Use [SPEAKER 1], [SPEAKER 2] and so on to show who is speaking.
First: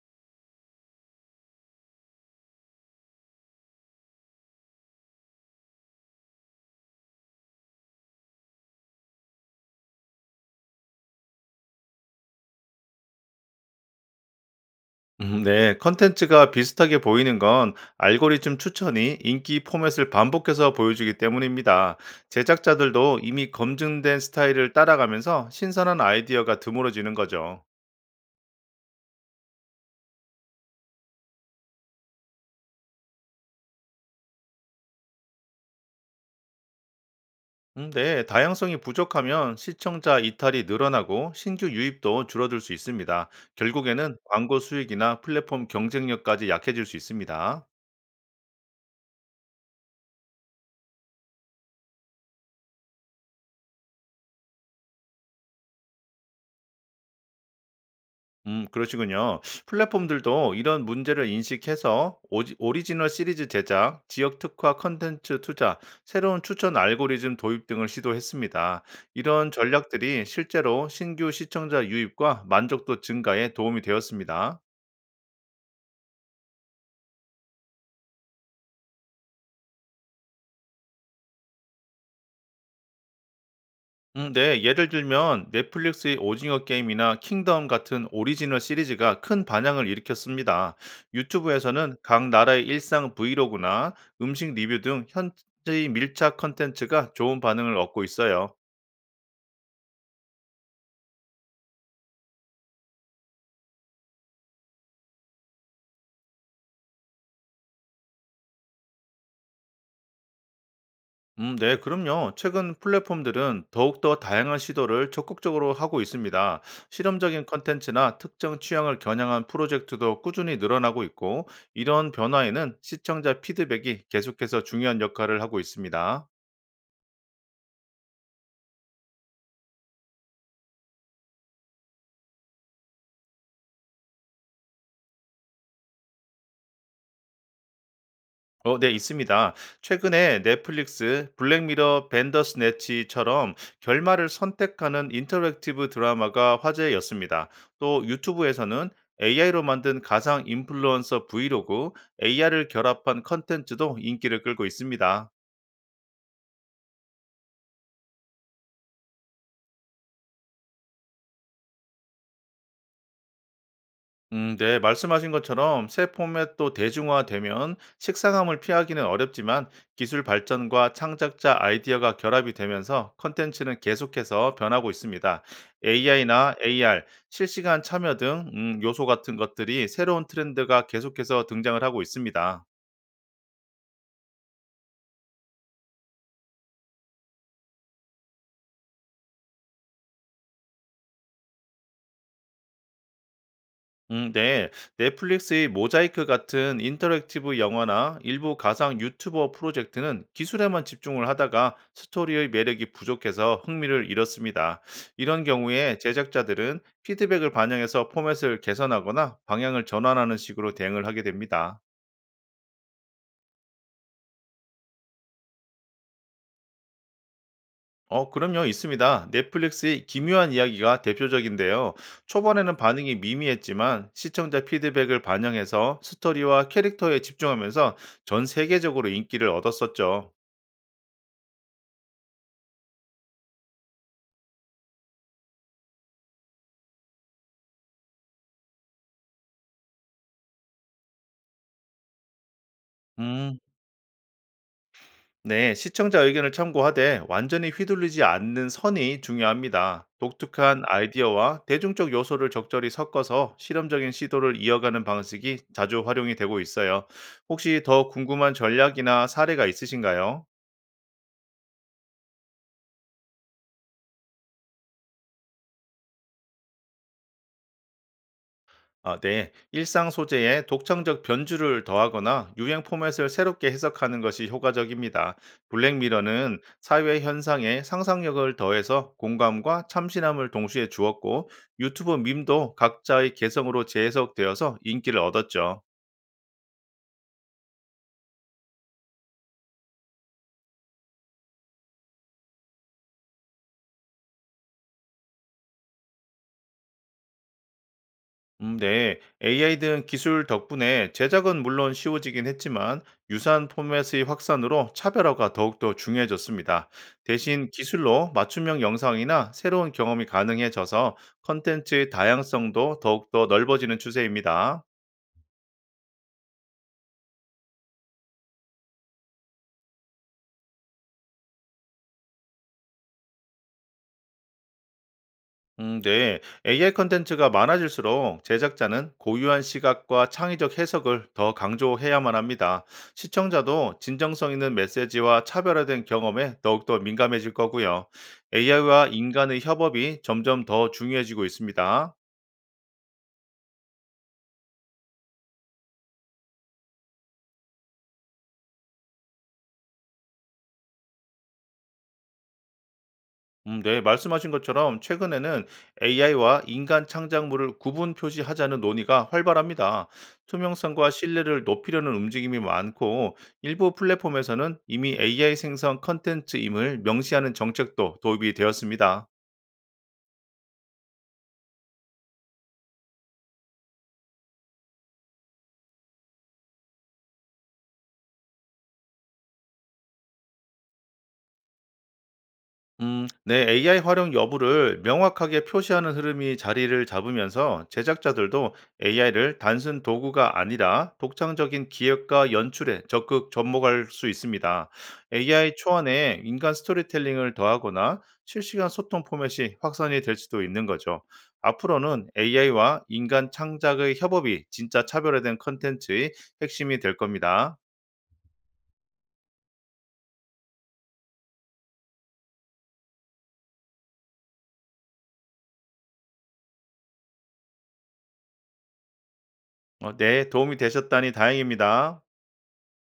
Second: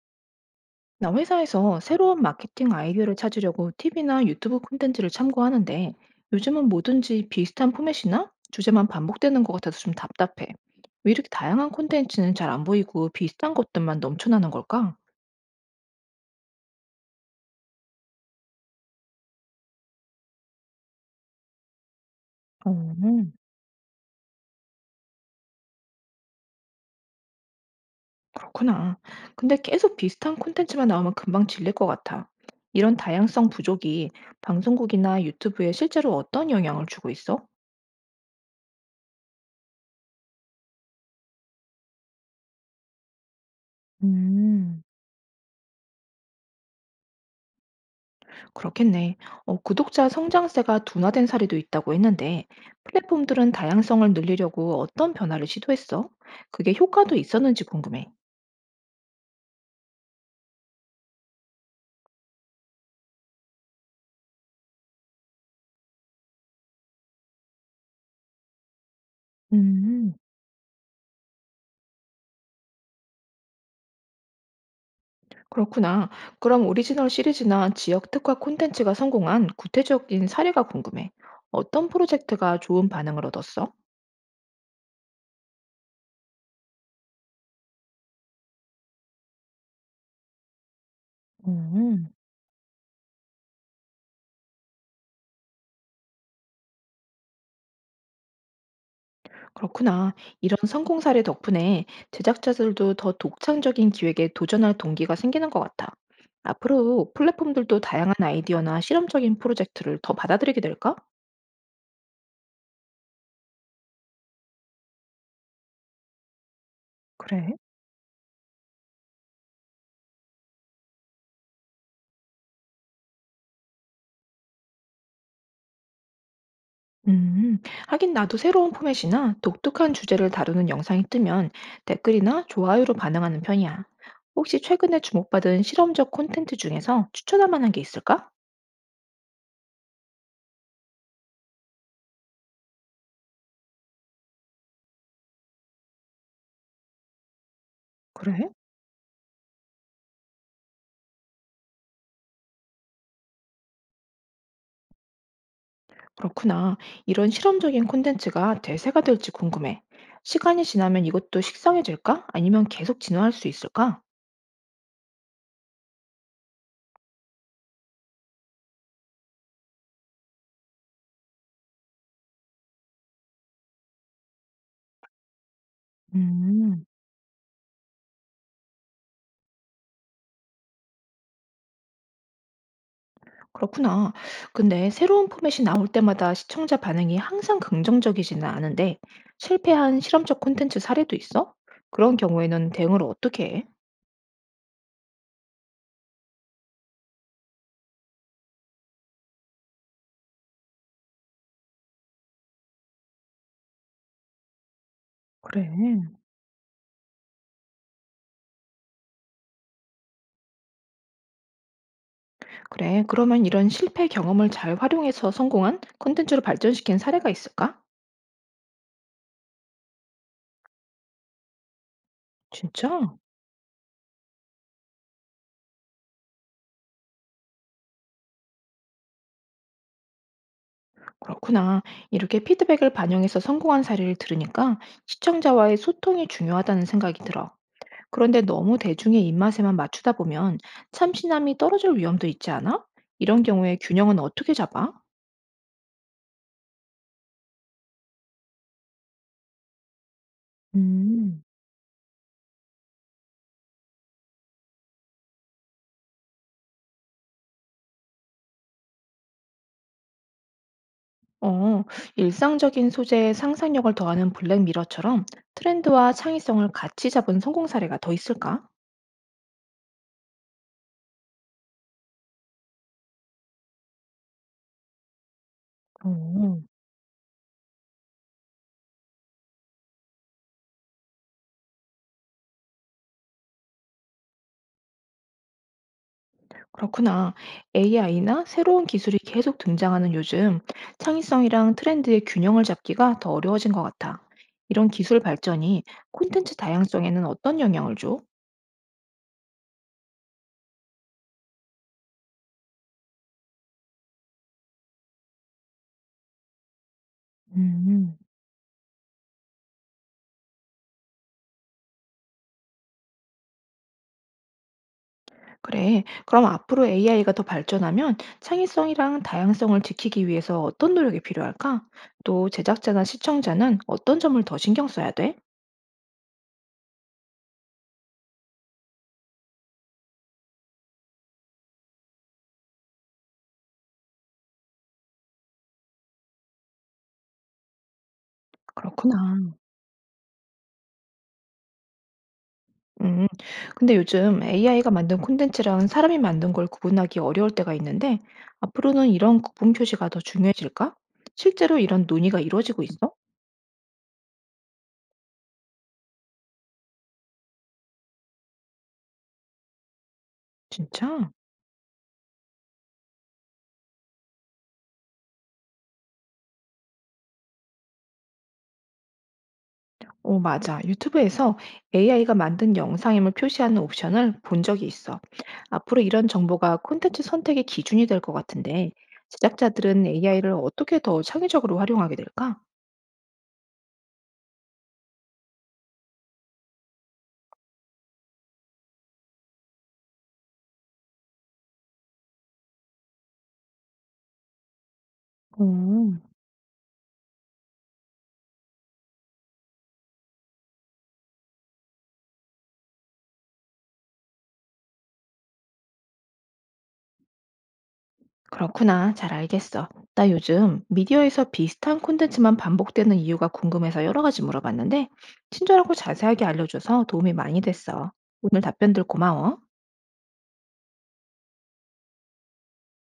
[SPEAKER 1] 나 회사에서 새로운 마케팅 아이디어를 찾으려고 TV나 유튜브 콘텐츠를 참고하는데 요즘은 뭐든지 비슷한 포맷이나 주제만 반복되는 것 같아서 좀 답답해. 왜 이렇게 다양한 콘텐츠는 잘 안 보이고 비슷한 것들만 넘쳐나는 걸까?
[SPEAKER 2] 네, 컨텐츠가 비슷하게 보이는 건 알고리즘 추천이 인기 포맷을 반복해서 보여주기 때문입니다.
[SPEAKER 1] 어,
[SPEAKER 2] 제작자들도
[SPEAKER 1] 음,
[SPEAKER 2] 이미 검증된 스타일을 따라가면서 신선한 아이디어가 드물어지는 거죠.
[SPEAKER 1] 그렇구나. 근데 계속 비슷한 콘텐츠만 나오면 금방 질릴 것 같아. 이런 다양성 부족이 방송국이나 유튜브에 실제로 어떤 영향을 주고 있어?
[SPEAKER 2] 네, 다양성이 부족하면 시청자 이탈이 늘어나고 신규 유입도 줄어들 수 있습니다. 결국에는 광고
[SPEAKER 1] 음.
[SPEAKER 2] 수익이나 플랫폼 경쟁력까지 약해질 수 있습니다.
[SPEAKER 1] 그렇겠네. 구독자 성장세가 둔화된 사례도 있다고 했는데, 플랫폼들은 다양성을 늘리려고 어떤 변화를 시도했어? 그게 효과도 있었는지 궁금해.
[SPEAKER 2] 그러시군요. 플랫폼들도 이런 문제를 인식해서 오리지널 시리즈 제작, 지역 특화 컨텐츠 투자, 새로운 추천 알고리즘 도입 등을 시도했습니다. 이런
[SPEAKER 1] 음,
[SPEAKER 2] 전략들이 실제로 신규 시청자 유입과 만족도 증가에 도움이 되었습니다.
[SPEAKER 1] 그렇구나. 그럼 오리지널 시리즈나 지역 특화 콘텐츠가 성공한 구체적인 사례가 궁금해. 어떤 프로젝트가 좋은 반응을 얻었어?
[SPEAKER 2] 네, 예를 들면 넷플릭스의 오징어 게임이나 킹덤 같은 오리지널 시리즈가 큰 반향을 일으켰습니다. 유튜브에서는
[SPEAKER 1] 음.
[SPEAKER 2] 각 나라의 일상 브이로그나 음식 리뷰 등 현지의 밀착 컨텐츠가 좋은 반응을 얻고 있어요.
[SPEAKER 1] 그렇구나. 이런 성공 사례 덕분에 제작자들도 더 독창적인 기획에 도전할 동기가 생기는 것 같아. 앞으로 플랫폼들도 다양한 아이디어나 실험적인 프로젝트를 더 받아들이게 될까?
[SPEAKER 2] 네, 그럼요. 최근 플랫폼들은 더욱더 다양한 시도를 적극적으로 하고 있습니다. 실험적인
[SPEAKER 1] 그래?
[SPEAKER 2] 컨텐츠나 특정 취향을 겨냥한 프로젝트도 꾸준히 늘어나고 있고, 이런 변화에는 시청자 피드백이 계속해서 중요한 역할을 하고 있습니다.
[SPEAKER 1] 음, 하긴 나도 새로운 포맷이나 독특한 주제를 다루는 영상이 뜨면 댓글이나 좋아요로 반응하는 편이야. 혹시 최근에 주목받은 실험적 콘텐츠 중에서 추천할 만한 게 있을까?
[SPEAKER 2] 네, 있습니다. 최근에 넷플릭스 블랙미러 벤더스네치처럼 결말을 선택하는 인터랙티브 드라마가 화제였습니다. 또
[SPEAKER 1] 그래?
[SPEAKER 2] 유튜브에서는 AI로 만든 가상 인플루언서 브이로그, AR을 결합한 컨텐츠도 인기를 끌고 있습니다.
[SPEAKER 1] 그렇구나. 이런 실험적인 콘텐츠가 대세가 될지 궁금해. 시간이 지나면 이것도 식상해질까? 아니면 계속 진화할 수 있을까?
[SPEAKER 2] 네, 말씀하신 것처럼 새 포맷도 대중화되면 식상함을 피하기는 어렵지만 기술 발전과 창작자 아이디어가 결합이 되면서 컨텐츠는 계속해서 변하고 있습니다. AI나
[SPEAKER 1] 음,
[SPEAKER 2] AR, 실시간 참여 등 요소 같은 것들이 새로운 트렌드가 계속해서 등장을 하고 있습니다.
[SPEAKER 1] 그렇구나. 근데 새로운 포맷이 나올 때마다 시청자 반응이 항상 긍정적이지는 않은데 실패한 실험적 콘텐츠 사례도 있어? 그런 경우에는 대응을 어떻게 해?
[SPEAKER 2] 네. 넷플릭스의 모자이크 같은 인터랙티브 영화나 일부 가상 유튜버 프로젝트는 기술에만 집중을 하다가 스토리의 매력이 부족해서 흥미를 잃었습니다. 이런 경우에
[SPEAKER 1] 그래.
[SPEAKER 2] 제작자들은 피드백을 반영해서 포맷을 개선하거나 방향을 전환하는 식으로 대응을 하게 됩니다.
[SPEAKER 1] 그래, 그러면 이런 실패 경험을 잘 활용해서 성공한 콘텐츠로 발전시킨 사례가 있을까?
[SPEAKER 2] 그럼요, 있습니다. 넷플릭스의 기묘한 이야기가 대표적인데요. 초반에는
[SPEAKER 1] 진짜?
[SPEAKER 2] 반응이 미미했지만 시청자 피드백을 반영해서 스토리와 캐릭터에 집중하면서 전 세계적으로 인기를 얻었었죠.
[SPEAKER 1] 그렇구나. 이렇게 피드백을 반영해서 성공한 사례를 들으니까 시청자와의 소통이 중요하다는 생각이 들어. 그런데 너무 대중의 입맛에만 맞추다 보면 참신함이 떨어질 위험도 있지 않아? 이런
[SPEAKER 2] 음,
[SPEAKER 1] 경우에 균형은 어떻게 잡아?
[SPEAKER 2] 네, 시청자 의견을 참고하되 완전히 휘둘리지 않는 선이 중요합니다. 독특한
[SPEAKER 1] 음,
[SPEAKER 2] 아이디어와 대중적 요소를 적절히 섞어서 실험적인 시도를 이어가는 방식이 자주 활용이 되고 있어요. 혹시 더 궁금한 전략이나 사례가 있으신가요?
[SPEAKER 1] 어, 일상적인 소재에 상상력을 더하는 블랙미러처럼 트렌드와 창의성을 같이 잡은 성공 사례가 더 있을까?
[SPEAKER 2] 아, 네. 일상 소재에 독창적 변주를 더하거나 유행 포맷을 새롭게 해석하는 것이 효과적입니다. 블랙미러는
[SPEAKER 1] 어.
[SPEAKER 2] 사회 현상에 상상력을 더해서 공감과 참신함을 동시에 주었고, 유튜브 밈도 각자의 개성으로 재해석되어서 인기를 얻었죠.
[SPEAKER 1] 그렇구나. AI나 새로운 기술이 계속 등장하는 요즘 창의성이랑 트렌드의 균형을 잡기가 더 어려워진 것 같아. 이런 기술 발전이 콘텐츠 다양성에는 어떤 영향을 줘?
[SPEAKER 2] 네. AI 등 기술 덕분에 제작은 물론 쉬워지긴 했지만 유사한 포맷의 확산으로 차별화가 더욱더 중요해졌습니다. 대신
[SPEAKER 1] 음.
[SPEAKER 2] 기술로 맞춤형 영상이나 새로운 경험이 가능해져서 컨텐츠의 다양성도 더욱더 넓어지는 추세입니다.
[SPEAKER 1] 그래. 그럼 앞으로 AI가 더 발전하면 창의성이랑 다양성을 지키기 위해서 어떤 노력이 필요할까? 또 제작자나 시청자는 어떤 점을 더 신경 써야 돼?
[SPEAKER 2] 네. AI 컨텐츠가 많아질수록 제작자는 고유한 시각과 창의적 해석을 더 강조해야만 합니다. 시청자도 진정성 있는 메시지와 차별화된 경험에 더욱더 민감해질 거고요. AI와
[SPEAKER 1] 그렇구나.
[SPEAKER 2] 인간의 협업이 점점 더 중요해지고 있습니다.
[SPEAKER 1] 음. 근데 요즘 AI가 만든 콘텐츠랑 사람이 만든 걸 구분하기 어려울 때가 있는데, 앞으로는 이런 구분 표시가 더 중요해질까? 실제로 이런 논의가 이루어지고 있어?
[SPEAKER 2] 네, 말씀하신 것처럼 최근에는 AI와 인간 창작물을 구분 표시하자는 논의가 활발합니다. 투명성과
[SPEAKER 1] 진짜?
[SPEAKER 2] 신뢰를 높이려는 움직임이 많고, 일부 플랫폼에서는 이미 AI 생성 컨텐츠임을 명시하는 정책도 도입이 되었습니다.
[SPEAKER 1] 오 맞아. 유튜브에서 AI가 만든 영상임을 표시하는 옵션을 본 적이 있어. 앞으로 이런 정보가 콘텐츠 선택의 기준이 될 것 같은데, 제작자들은 AI를 어떻게 더 창의적으로 활용하게 될까?
[SPEAKER 2] 네, AI 활용 여부를 명확하게 표시하는 흐름이 자리를 잡으면서 제작자들도 AI를 단순 도구가 아니라 독창적인 기획과 연출에 적극 접목할 수 있습니다. AI
[SPEAKER 1] 오오
[SPEAKER 2] 초안에 인간 스토리텔링을 더하거나 실시간 소통 포맷이 확산이 될 수도 있는 거죠. 앞으로는 AI와 인간 창작의 협업이 진짜 차별화된 컨텐츠의 핵심이 될 겁니다.
[SPEAKER 1] 그렇구나. 잘 알겠어. 나 요즘 미디어에서 비슷한 콘텐츠만 반복되는 이유가 궁금해서 여러 가지 물어봤는데, 친절하고 자세하게 알려줘서 도움이 많이 됐어. 오늘 답변들 고마워.
[SPEAKER 2] 네, 도움이 되셨다니 다행입니다.